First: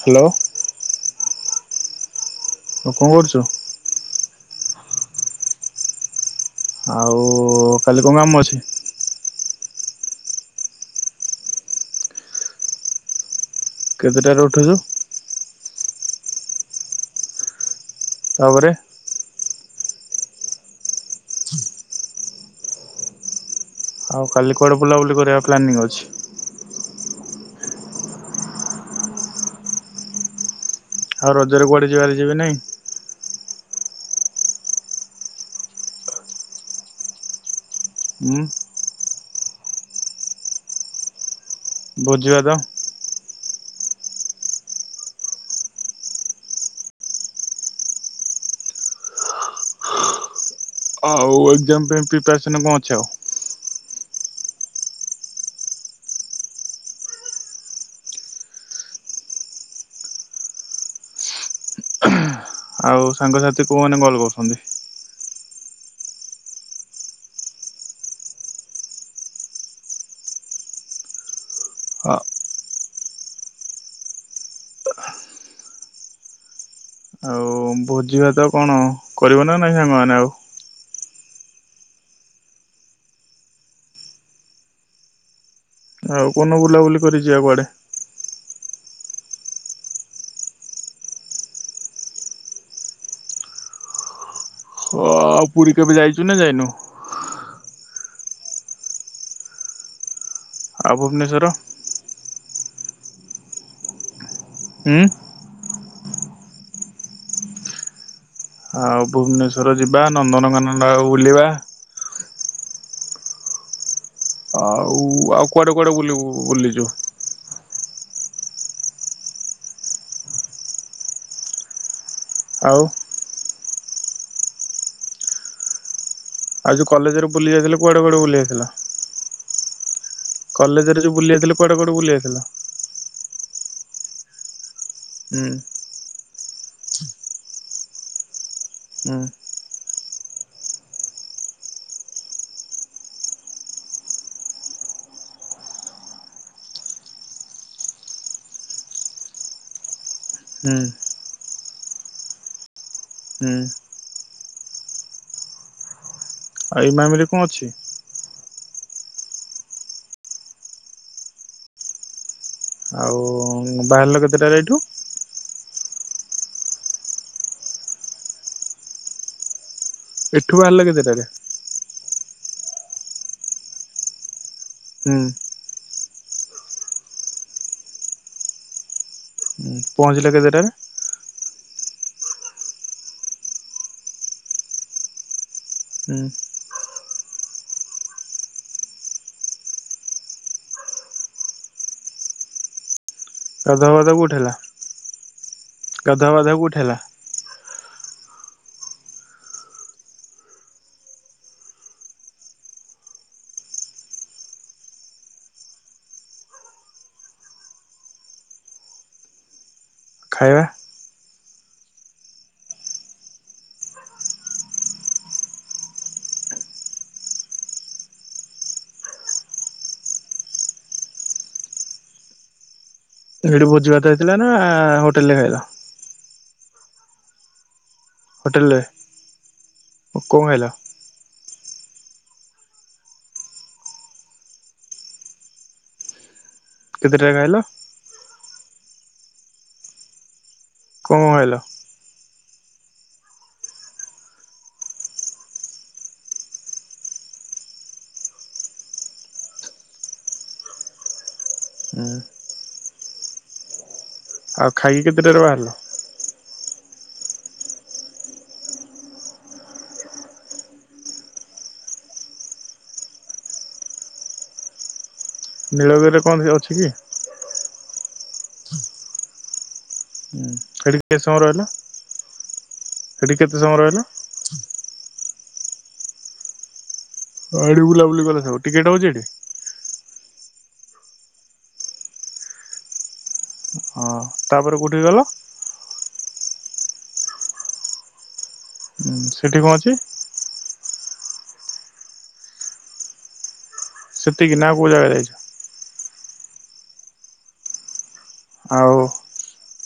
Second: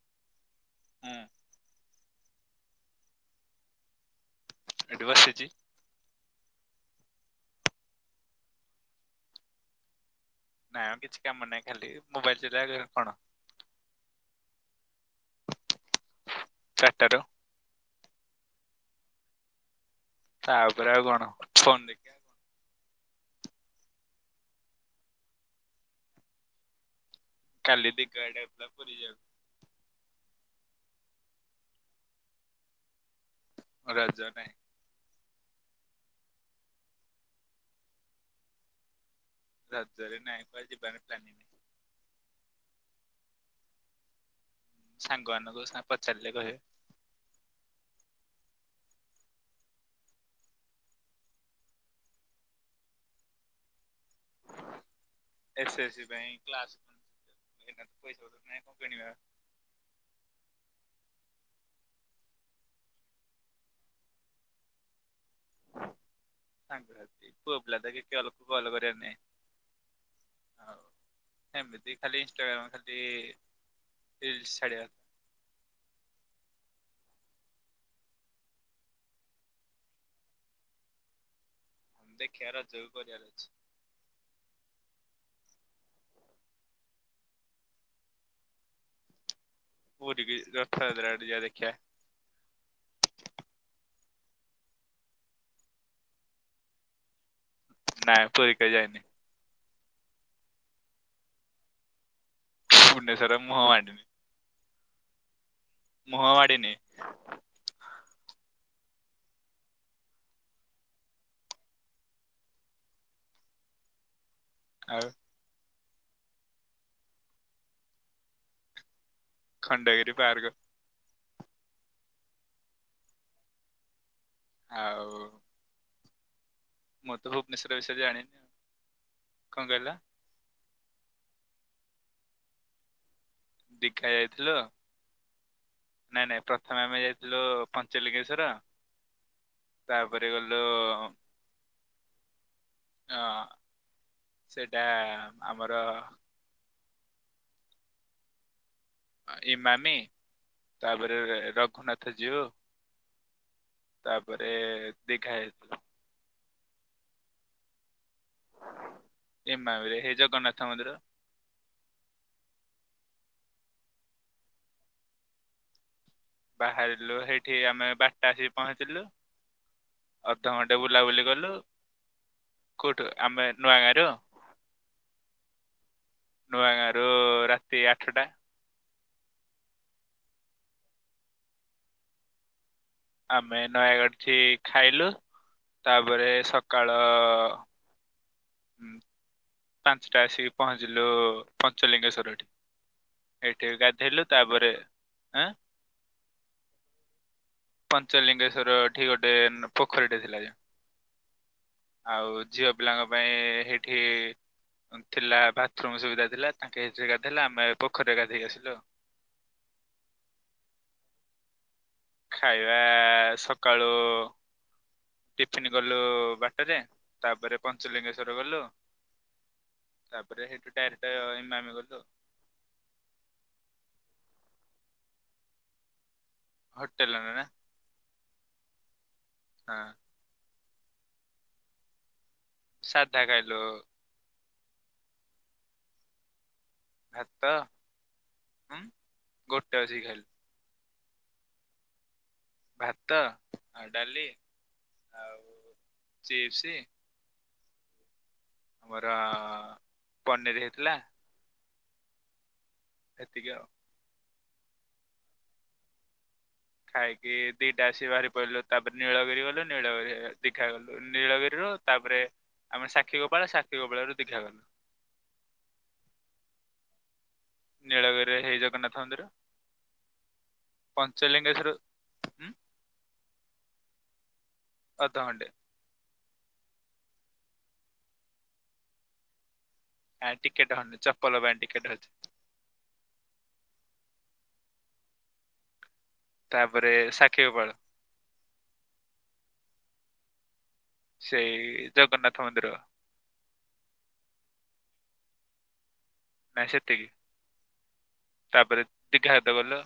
Hello ହୁଁ ଆଉ କଣ କରୁଛୁ? ଏଠି ବସିଛି, ଆଉ କାଲି କଣ କାମ ଅଛି? ନାଇଁ ମୋ ଆଉ କିଛି କାମ ନାହିଁ ଖାଲି ମୋବାଇଲଟା ଯାହା କେତେଟାରେ ଉଠୁଛୁ? ଚାରିଟା ରୁ। ତାପରେ? ତାପରେ ଆଉ କଣ ଫୋନ ଦେଖିବା, ଆଉ କାଲି କୁଆଡ଼େ ବୁଲାବୁଲି କରିବା ପ୍ଲାନିଂ ଅଛି? କାଳି [inaudible] ପୁରୀ ଯାଉଛୁ ଆଉ ରଜ ରେ କୁଆଡେ ଯିବାର ଯିବେ ନାହିଁ? ରଜ ନାଇଁ ହୁଁ ରଜରେ ନାଇଁ ଵା ଯିବାର ପ୍ଲାନିଂ ଭୋଜି ଭାତ? ସାଙ୍ଗ ମାନଙ୍କୁ ପଚାରିଲେ କହିବେ, ଆଉ ଏକଜାମ ପାଇଁ ପ୍ରିପାରେସନ୍ କଣ ଅଛି ଆଉ? ଏସ ଏସ ସି ପାଇଁ କ୍ଲାସ [inaudible] କରିବା ଆଉ ସାଙ୍ଗସାଥି କୋଉମାନେ କଲ କରୁଛନ୍ତି? ସାଙ୍ଗସାଥି ପୁଅ ପିଲା ତ କିଛି ଆଉ କଲ କରିବାର ନାହିଁ।, ଆଉ ଏମିତି ଖାଲି ଇନଷ୍ଟାଗ୍ରାମ ଖାଲି ରିଲସ ଛାଡିବା। ହଉ ଭୋଜି ଭାତ କଣ? କରିବ ନା ନାଇଁ ସାଙ୍ଗମାନେ ଆଉ। ଦେଖିବା ରଜକୁ କରିବାର ଅଛି। ଆଉ କୋଉଦିନ ବୁଲାବୁଲି କରି ଯିବା କୁଆଡେ? ପୁରୀ କି ରଥ ଯାତ୍ରା ଟିକେ ଯିବା ଦେଖିବା। ଅ ପୁରୀ କେବେ ଯାଇଛୁ ନା ଯାଇନୁ? ନାଁ, ପୁରୀ କେଭେ ଯାଇନି। ଆଉ ଭୁବନେଶ୍ୱର? ଭୁବନେଶ୍ୱର ମୋହ ମାଡିଣି। ହୁଁ। ମୁହଁ ମାଡିନି। ଆଉ ଭୁବନେଶ୍ଵର ଯିବା ନନ୍ଦନକାନନ ଆଉ ବୁଲିବା। ଆଉ ଆଉ କୁଆଡେ? କୁଆଡେ ବୁଲିବୁ, ବୁଲି ଯିବୁ? ଖଣ୍ଡଗିରି ପାର୍କ। ଆଉ। ଆଉ। ଆଉ ଯଉ ମୁଁ ତ କଲେଜରେ ବୁଲି ଭୁବନେଶ୍ୱର ଯାଇଥିଲ, ବିଷୟରେ କୁଆଡେ କୁଆଡେ ଜାଣିନି ବୁଲି ଆଉ। ଯାଇଥିଲ? କଣ କହିଲ? କଲେଜରେ ଯଉ ବୁଲି ଯାଇଥିଲ, କୁଆଡେ କୁଆଡେ ବୁଲି ଯାଇଥିଲ? ଦେଖା ଯାଇଥିଲ। ହୁଁ। ନାଇଁ ନାଇଁ ପ୍ରଥମେ ଆମେ ଯାଇଥିଲୁ ପଞ୍ଚଲିଙ୍ଗେଶ୍ଵର। ହୁଁ। ତାପରେ ଗଲୁ ଅ ସେଟା ଆମର ଅ ଇମାମି। ହୁଁ ତାପରେ ର ଖନାଥ ଯିବ। ହୁଁ। ବରେ ଦେଖାଏ। ଆଉ ଇମାମିରେ କଣ ଅଛି? ଇମାମରେ ହେଇ ଜଗନ୍ନାଥ ମନ୍ଦିର। ଆଉ ବାହାରିଲ କେତେଟାରେ ଏଠୁ? ବାହାରିଲୁ ହେଇଠି ଆମେ ବାରଟା ଏଇ ପହଞ୍ଚିଲୁ। ଏଠୁ ଅଧଘଣ୍ଟେ ବାହାରିଲ କେତେଟାରେ? ବୁଲାବୁଲି କଲୁ। କଉଠୁ ଆମେ ନୂଆ ଗାଁ ରୁ? ହୁଁ। ନୂଆ ଗାଁରୁ ରାତି ଆଠଟା। ଉ ପହଁଞ୍ଚିଲ କେତେଟାରେ? ଆମେ ନୟାଗଡ ଠି ଖାଇଲୁ। ହୁଁ ତାପରେ ସକାଳ ତ ହୁଁ। ପାଞ୍ଚଟା ଆସିକି ପହଞ୍ଚିଲୁ ପଞ୍ଚଲିଙ୍ଗେଶ୍ଵରଟି। ଗାଧବାଧ କୋଉଠି ହେଲା? ଆଁ ଗାଧୁଆ ପାଧୁଆ କୋଉଠି ହେଲା? ପଞ୍ଚଲିଙ୍ଗେଶ୍ଵର ଠି ଗୋଟେ ପୋଖରୀଟେ ଥିଲା। ଆଉ ଝିଅ ପିଲାଙ୍କ ପାଇଁ ଏ ଏଇଠି ଥିଲା ବାଥରୁମ ସୁବିଧା ଥିଲା। ତାଙ୍କେ ସେଇ ଗାଧେଇଲେ। ଆମେ ପୋଖରୀରେ ଗାଧୋଇ ଆସିଲୁ ଆଉ। ଖାଇବା? ଖାଇବା ସକାଳୁ ଟିଫନ୍ ଗଲୁ ବାଟରେ। ତାପରେ ପଞ୍ଚଲିଙ୍ଗେଶ୍ଵର ଗଲୁ। ତାପରେ ସେଠୁ ଡାଇରେକ୍ଟ ଇମାମି ଗଲୁ। ସେଠି ଭୋଜି ଭାତ ହେଇଥିଲା ନା ଆ ହୋଟେଲରେ ଖାଇଲ? ହୋଟେଲନ ନା ହୋଟେଲରେ ହଁ କଣ ଖାଇଲ। ସାଧା ଖାଇଲୁ। କେତେଟାରେ ଭାତ ଖାଇଲ? ହଁ। ଗୋଟେ ଅଛି ଖାଇଲ କଣ ଖାଇଲ? ଭାତ, ଆଉ ଡାଲି, ଆଉ ଚିପ୍ସ ଆମର ପନିର ହେଇଥିଲା। ହୁଁ। ହେତିକି ଆଉ। ଆଉ ଖାଇକି କେତେଟାରେ ବାହାରିଲ। ଖାଇକି ଦିଟା ଆସ ବାହାରି ପଡିଲୁ ତାପରେ ନୀଳଗିରି ଗଲୁ ନୀଳଗିରି ଦିଖା ଗଲୁ ନୀଳଗିରିରୁ ତାପରେ ଆମେ ସାକ୍ଷୀ ଗୋପାଳ ସାକ୍ଷୀ ଗୋପାଳ ରରୁ ଦିଘାଗଲୁ। ନୀଳଗିରିରେ କଣ ଅଛି କି? ନୀଳଗିରିରେ ହେଇ ଜଗନ୍ନାଥ ମନ୍ଦିର। ହଁ ସେଠ କେତେ ସମୟ ରହିଲା ପଞ୍ଚଲିଙ୍ଗେଶ୍ଵର ଉଁ ସେଠିକ କେତେ ସମୟ ରହିଲ? ଅଧଘଣ୍ଟେ ଆଡ ବୁଲାବୁଲି କଲେ ସବ ଟିକେଟ ହଉଛି ଏଠି। ହଁ ଟିକେଟ ହନ ଚପ୍ପଲ ବ ଟିକେଟ ହଛି। ହଁ ତାପରେ କେଉଁଠିକି ଗଲ? ତାପରେ ସାକ୍ଷୀ ଗୋପାଳ। ହୁଁ ସେଠି କଣ ଅଛି? ସେଇ ଜଗନ୍ନାଥ ମନ୍ଦିର। ସେତିକି ନା କୋଉ ଜାଗା ଯାଇଛ? ନାଇ ସେତିକି। ତାପରେ ଆଉ ଦୀଘା ହଦ ବଲ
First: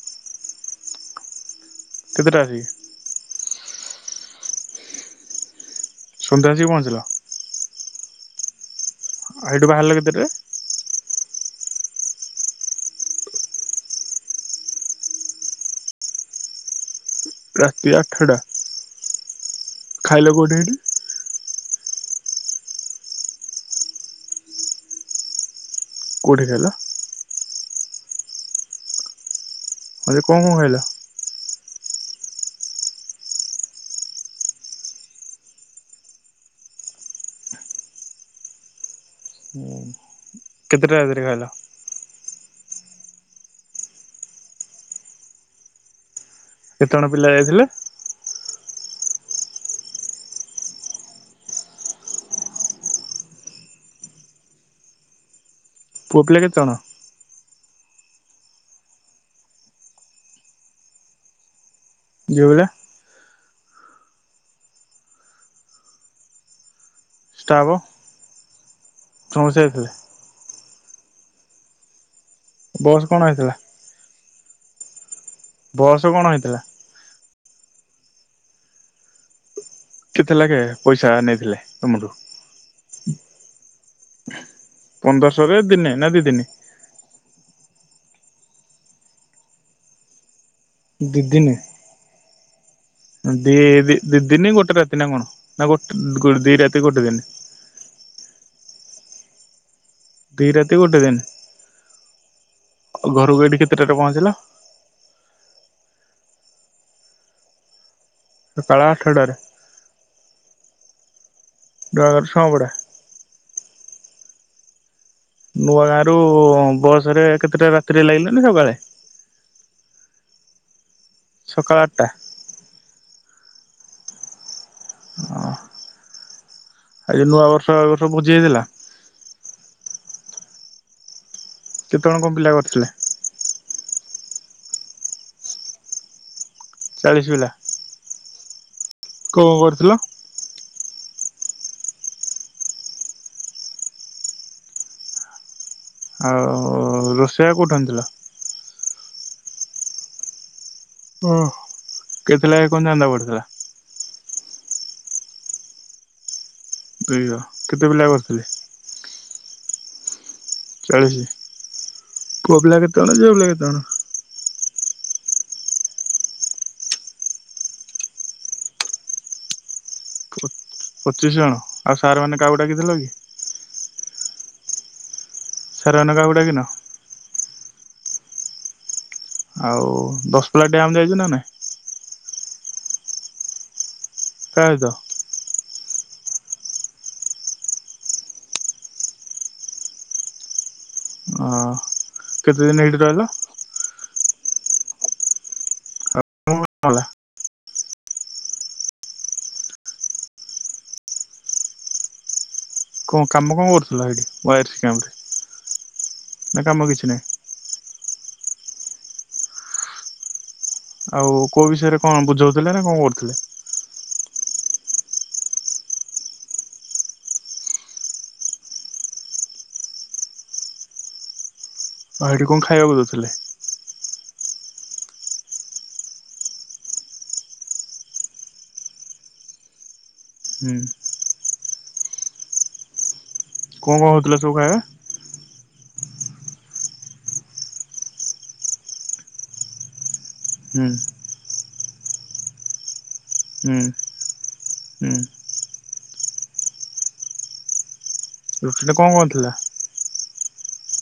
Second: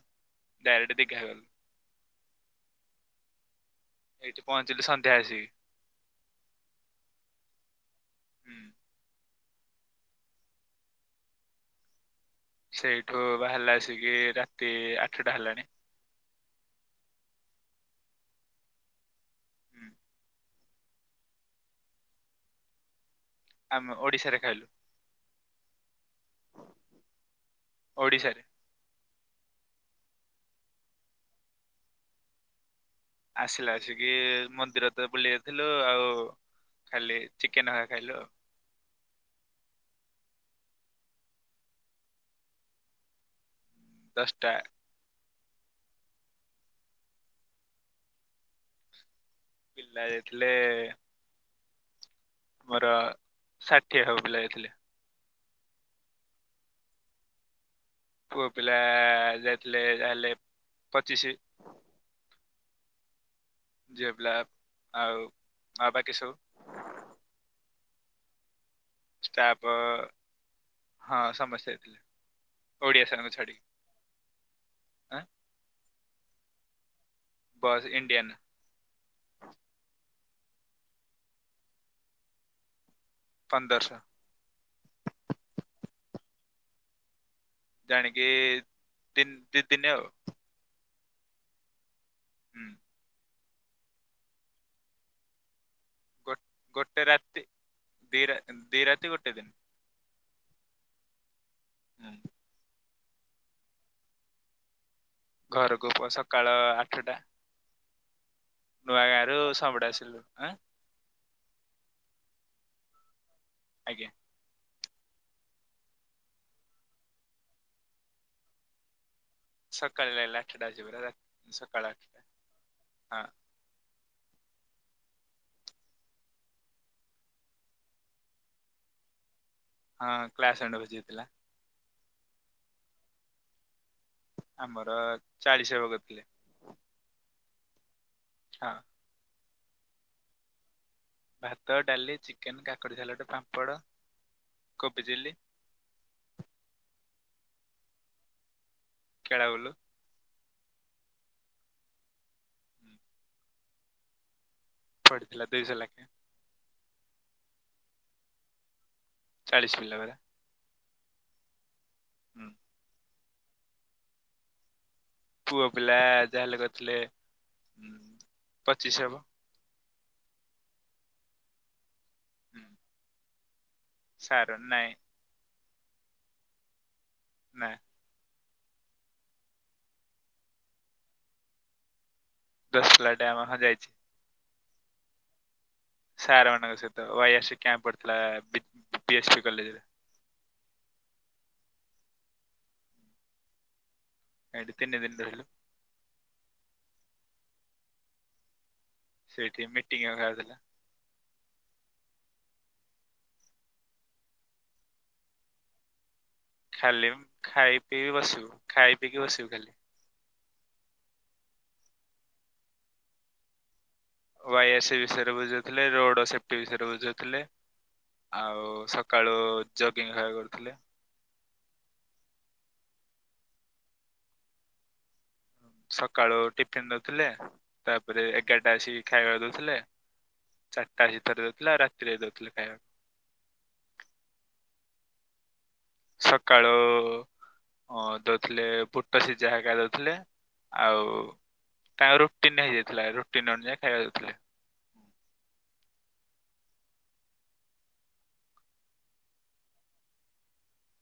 ଡାଇରେଟ ଦିଖା ହେ କେଧଟାଛି ଏଇଠି ପହଞ୍ଚିଲୁ ସନ୍ଧ୍ୟା ଆସି ସନ୍ଧ୍ୟା ଆସିକି ପହଞ୍ଚିଲ। ହୁଁ। ଅ ଏଠୁ ବାହାରିଲ କେତେଟା ରେ? ସେଇଠୁ ବାହାରିଲା ଆସିକି ରାତି ଆଠଟା ହେଲାଣି। ରାତି ଆଠଟା ହୁଁ ଖାଇଲ କୋଉଠି ଏଠି? ଆମେ ଓଡିଶାରେ ଖାଇଲୁ। କେଉଁଠି ଖାଇଲ? ଓଡ଼ିଶାରେ। ଆରେ କଣ କଣ ଖାଇଲ? ଆସିଲା ଆସିକି ମନ୍ଦିର ତ ବୁଲି ଯାଇଥିଲୁ ଆଉ ଖାଲି ଚିକେନ ଖା ଖାଇଲୁ ଆଉ। କେତେଟା ରାତିରେ ଖାଇଲ? ଦଶଟା। କେତେ ଜଣ ପିଲା ଯାଇଥିଲେ? ପିଲା ଯାଇଥିଲେ ଆମର ଷାଠିଏ ହବ ପିଲା ଯାଇଥିଲେ। ପୁଅ ପିଲା କେତେ ଜଣ? ପୁଅ ପିଲା ଯାଇଥିଲେ ଯାହା ହେଲେ ପଚିଶି ଝୁଅ ପିଲା? ଝିଅ ପିଲା ଆଉ ଆଉ ବାକି ସବୁ ହବ ଷ୍ଟାପ ଅ ହଁ ସମସ୍ତେ ଯାଇଥିଲେ। ବସ୍ ଓଡିଆ କଣ ସାରଙ୍କୁ ହେଇଥିଲା ଛାଡିକି। ଆଁ ବସ କଣ ହେଇଥିଲା? Bus Indian. କେତେ ଲାଗେ ପଇସା ନେଇଥିଲେ ତମଠୁ? ପନ୍ଦରଶହ ରେ ଦିନେ ନା ଦି ଦିନି? ଜାଣିକି ତି ଦି ଦିନି ଆଉ। ଦି ଦିନି ହୁଁ ଆଉ ଦି ଦି ଦିନି ଗୋଟେ ରାତି ନା କଣ? ନା ଗୋଟ ଦି ରାତି ଗୋଟେ ଦିନି? ତି ଗୋଟେ ଦିନି। ଦୁଇ ରାତି ଗୋଟେ ଦିନି? ହୁଁ ଘରୁକୁ ଏଇଠି କେତେଟାରେ ପହଁଞ୍ଚିଲ? ଘରକୁ ପ ସକାଳ ଆଠଟା। ସକାଳ ନୂଆ ଆଠଟାରେ ଗାଁରୁ ସଁବଡ ଆସିଲୁ। ଆଁ ଗ ସଁବଡ଼ା ଆଜ୍ଞା ନୂଆ ଗାଁ ରୁ ବସ ରେ କେତେଟା ରାତିରେ ଲାଗିଲା ନା ସକାଳେ? ସକାଳେ ଲାଗିଲା ଆଠଟା ବାଜି ପୁରା ରା ସକାଳେ ଆଠଟା ହଁ ହଁ ଆଉ ଯୋଉ ନୂଆ ବର୍ଷ ଆଗ ସବୁ ଭୋଜିି ହେଇଥିଲା? ହଁ କ୍ଲାସ ଅଣ୍ଡ ଭୋଜି ହେଇଥିଲା। କେତେ ଜଣ କଣ ପିଲା କରିଥିଲେ? ଆମର ଚାଳିଶି ଜଣ କରିଥିଲେ। ଚାଳିଶି ପିଲା ହଁ କଣ କରିଥିଲ? ଭାତ ଡାଲି ଚିକେନ କାକଡ଼ି ସାଲଡ ପାମ୍ପଡ଼ କୋବି ଚିଲ୍ଲି। ଆଉ ରୋଷେଇଆା କୋଉଠୁ ଆଣିଥିଲ? କେଳଉଲୁ ଓ କେତେଲାଖେ କଣ ଚାନ୍ଦା ପଡିଥିଲା? ପଡ଼ିଥିଲା ଦୁଇଶହ ଲାକେ। ବେୟ କେତେ ପିଲା କରିଥିଲ? ଚାଳିଶ ପିଲା ଭଳିଆ। ଚାଳିଶି ପୁଅ ପିଲା କେତେଜଣ ଯେ ଭ କେତେଣ [inaudible] ପୁଅ ପିଲା ଯାହାହେଲେ କରିଥିଲେ ଉଁ ପଚିଶ ହବ। ପଚିଶ ଜଣ? ଆଉ ସାର ମାନେ କାହାକୁ ଡାକି ଥିଲ କି? ସାର ନାଇଁ। ସାର୍ ମାନଂକୁ କାହାକୁ ଡ଼ାକିକିନ? ନାହଁ। ଆଉ ଦଶପଲ୍ଲା ଡ୍ୟାମ୍ ଯାଇଚୁ ନା ନାହିଁ? ଦଶପଲ୍ଲା ଡାମ ହଁ ଯାଇଛି। କା ସହିତ? ସାରମାନଙ୍କ ସହିତ ୱାଇ ଆର୍ ସି କ୍ୟାମ୍ପ ପଡିଥିଲା ବି ଏସ୍ ପି କଲେଜରେ। ଅ କେତେଦିନ ଏଇଠି ରହିଲ? ଏଠି ତିନି ଦିନ ରହିଲୁ। [inaudible] ସେଇଠି ମିଟିଙ୍ଗ ଅ ହାର୍ ଥିଲା। କଣ କାମ କଣ କରୁଥିଲ ସେଇଠି ଓ ୱାଇ ଆର ସି କ୍ୟାମ୍ପ ରେ? ଖାଲି ଖାଇ ପିଇ ବସିବୁ। ଖାଇ ପିକି ବସିବୁ ଖାଲି। ଆଉ କଉ ବିଷୟରେ କଣ ବୁଝଉଥିଲେ ନା କଣ କରୁଥିଲେ? ୱାଇ ଆର୍ ସି ବିଷୟରେ ବୁଝଉଥିଲେ। ରୋଡ ସେଫଟି ବିଷୟରେ ବୁଝଉଥିଲେ ଆଉ ସକାଳୁ ଜଗିଙ୍ଗ୍ ଆ କରୁଥିଲେ। ଆ ଏଇଠି କଣ ଖାଇବାକୁ ଦଉଥିଲେ? ସକାଳୁ ଟିଫିନ ଦଉଥିଲେ। ତାପରେ ଏଗାରଟା ଆସିିକି ଖାଇବାକୁ ଦଉଥିଲେ। ହୁଁ। ଚାରଟା ହେଇ ତର ଥିଲା। ରାତିରେ ଦଉଥିଲେ ଖାଇବାକୁ। କଣ କଣ ହେଉଥିଲେ ସବୁ ଖାଇବା? ସକାଳୁ ଅ ଦଉଥିଲେ ବୁଟ ସିଝା ହେକା ଦଉଥିଲେ। ହୁଁ ଆଉ। ତା ରୁଟିନ ଟା ହେଇଯାଇଥିଲା। ରୁ ତିନ୍ ଜଣ ହୁଁ ଯାଏ ଖାଇବାକୁ ଦଉଥିଲେ। ହୁଁ। ରୁଟିଟା କଣ କଣ ଥିଲା?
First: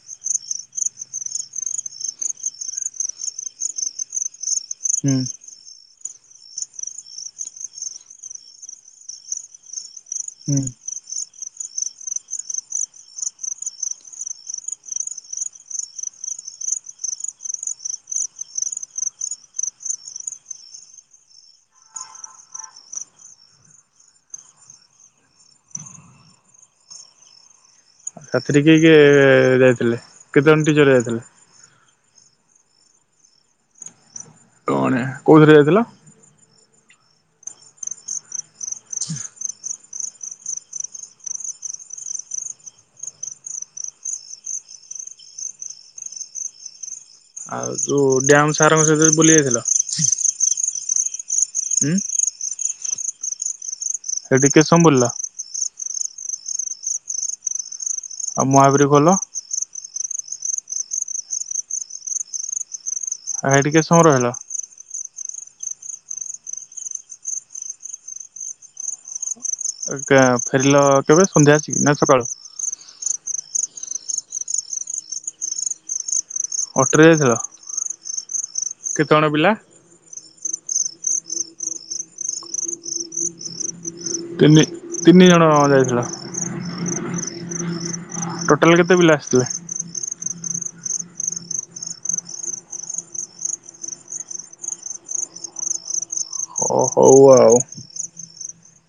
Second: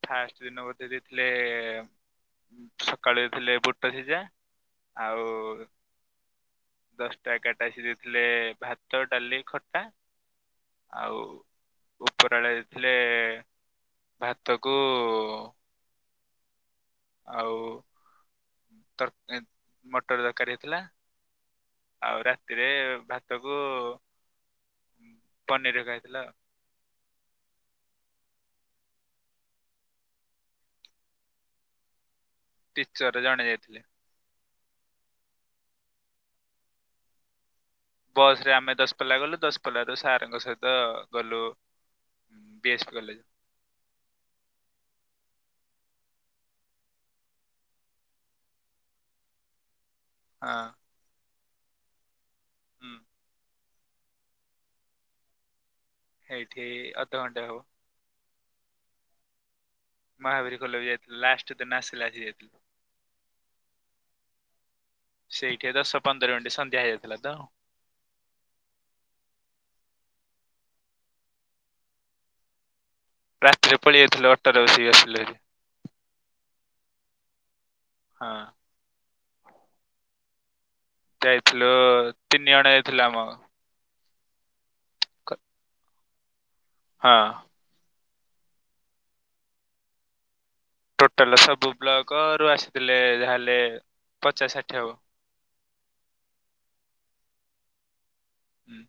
ଫାଷ୍ଟ ଦିନ ଗୋଟେ ଦେଇଥିଲେ ସକାଳେ ଦେଇଥିଲେ ବୁଟ ସିଝା। ହୁଁ ଆଉ। ଦଶଟା, ଏଗାରଟା ଆସି ଦେଇଥିଲେ ଭାତ, ଡାଲି, ଖଟା। ହୁଁ। ଆଉ। ଉପର ଆଳେ ଦେଇ ଥିଲେ ଭାତ୍ ତକୁ ଆଉ ତରକା ମଟର ତରକାରୀ ହେଇଥିଲା। ଆଉ ରାତିରେ ଭାତ କୁ ପନିର ଦରକାର ହେଇଥିଲା। ରାତିରେ କିଏ କିଏ ଯାଇଥିଲେ? କେତେଜଣ ଟିଚର ଯାଇଥିଲେ। ଟିଚରରେ ଜଣେ ଯାଇଥିଲେ। ଆ କୋଉଥିରେ ଯାଇଥିଲ? ବସ ରେ ଆମେ ଦଶ ପଲ୍ଲା ଗଲୁ। ଦଶପଲ୍ଲାରୁ ସାରଙ୍କ ସହିତ ଗଲୁ ବି ଏସ୍ କଲେଜ। ଆଉ ଯଉ ଡ୍ୟାମ ସାର୍ଙ୍କ ସହିତ ବୁଲି ଯାଇଥିଲ। ହଁ। ହୁ। ହୁଁ। ଏ ଟି କେତେ ସମୟ ବୁଲିଲ। ଏଇଠି ଅଧଘଣ୍ଟା ହବ। ଆଉ ମହାବୀର ଗଲ। ମହାବୀର ଖୋଲ ବି ଯାଇଥିଲା ଲାଷ୍ଟ ତ ନାସିଲା ଆସି ଯାଇଥିଲେ। ଆଇ ଟିକେ ସମୟ ରହିଲ? ସେଇଠି ଦଶ ପନ୍ଦର ମିନିଟ ସନ୍ଧ୍ୟା ହେଇଯାଇଥିଲା ତ। ଫେରିଲ କେବେ ସନ୍ଧ୍ୟା ଆସିକି ନା ସକାଳୁ ରାତିରେ ପଳେଇ ଯାଇଥିଲୁ ଅଟୋରେ ବସିକ ଆସିଲୁ ଏ। ଅଟୋରେ ଯାଇଥିଲ। ହଁ। କେତେଜଣ ପିଲା? ଯାଇଥିଲୁ ତିନି ଜଣ ଯାଇଥିଲା ଆମ ତିନେ ତିନି କ- ଜଣ ଜାଇଥିଲ। ହଁ। ଟୋଟାଲ କେତେ ପିଲା ଆସିଥିଲେ? ଟୋଟାଲ ସବୁ ବ୍ଲକ ରୁ ଆସିଥିଲେ ଯାହାେଲେ ପଚାଶ ଷାଠିଏ ହବ। ଓ ହଉ ଆଉ। ହୁଁ।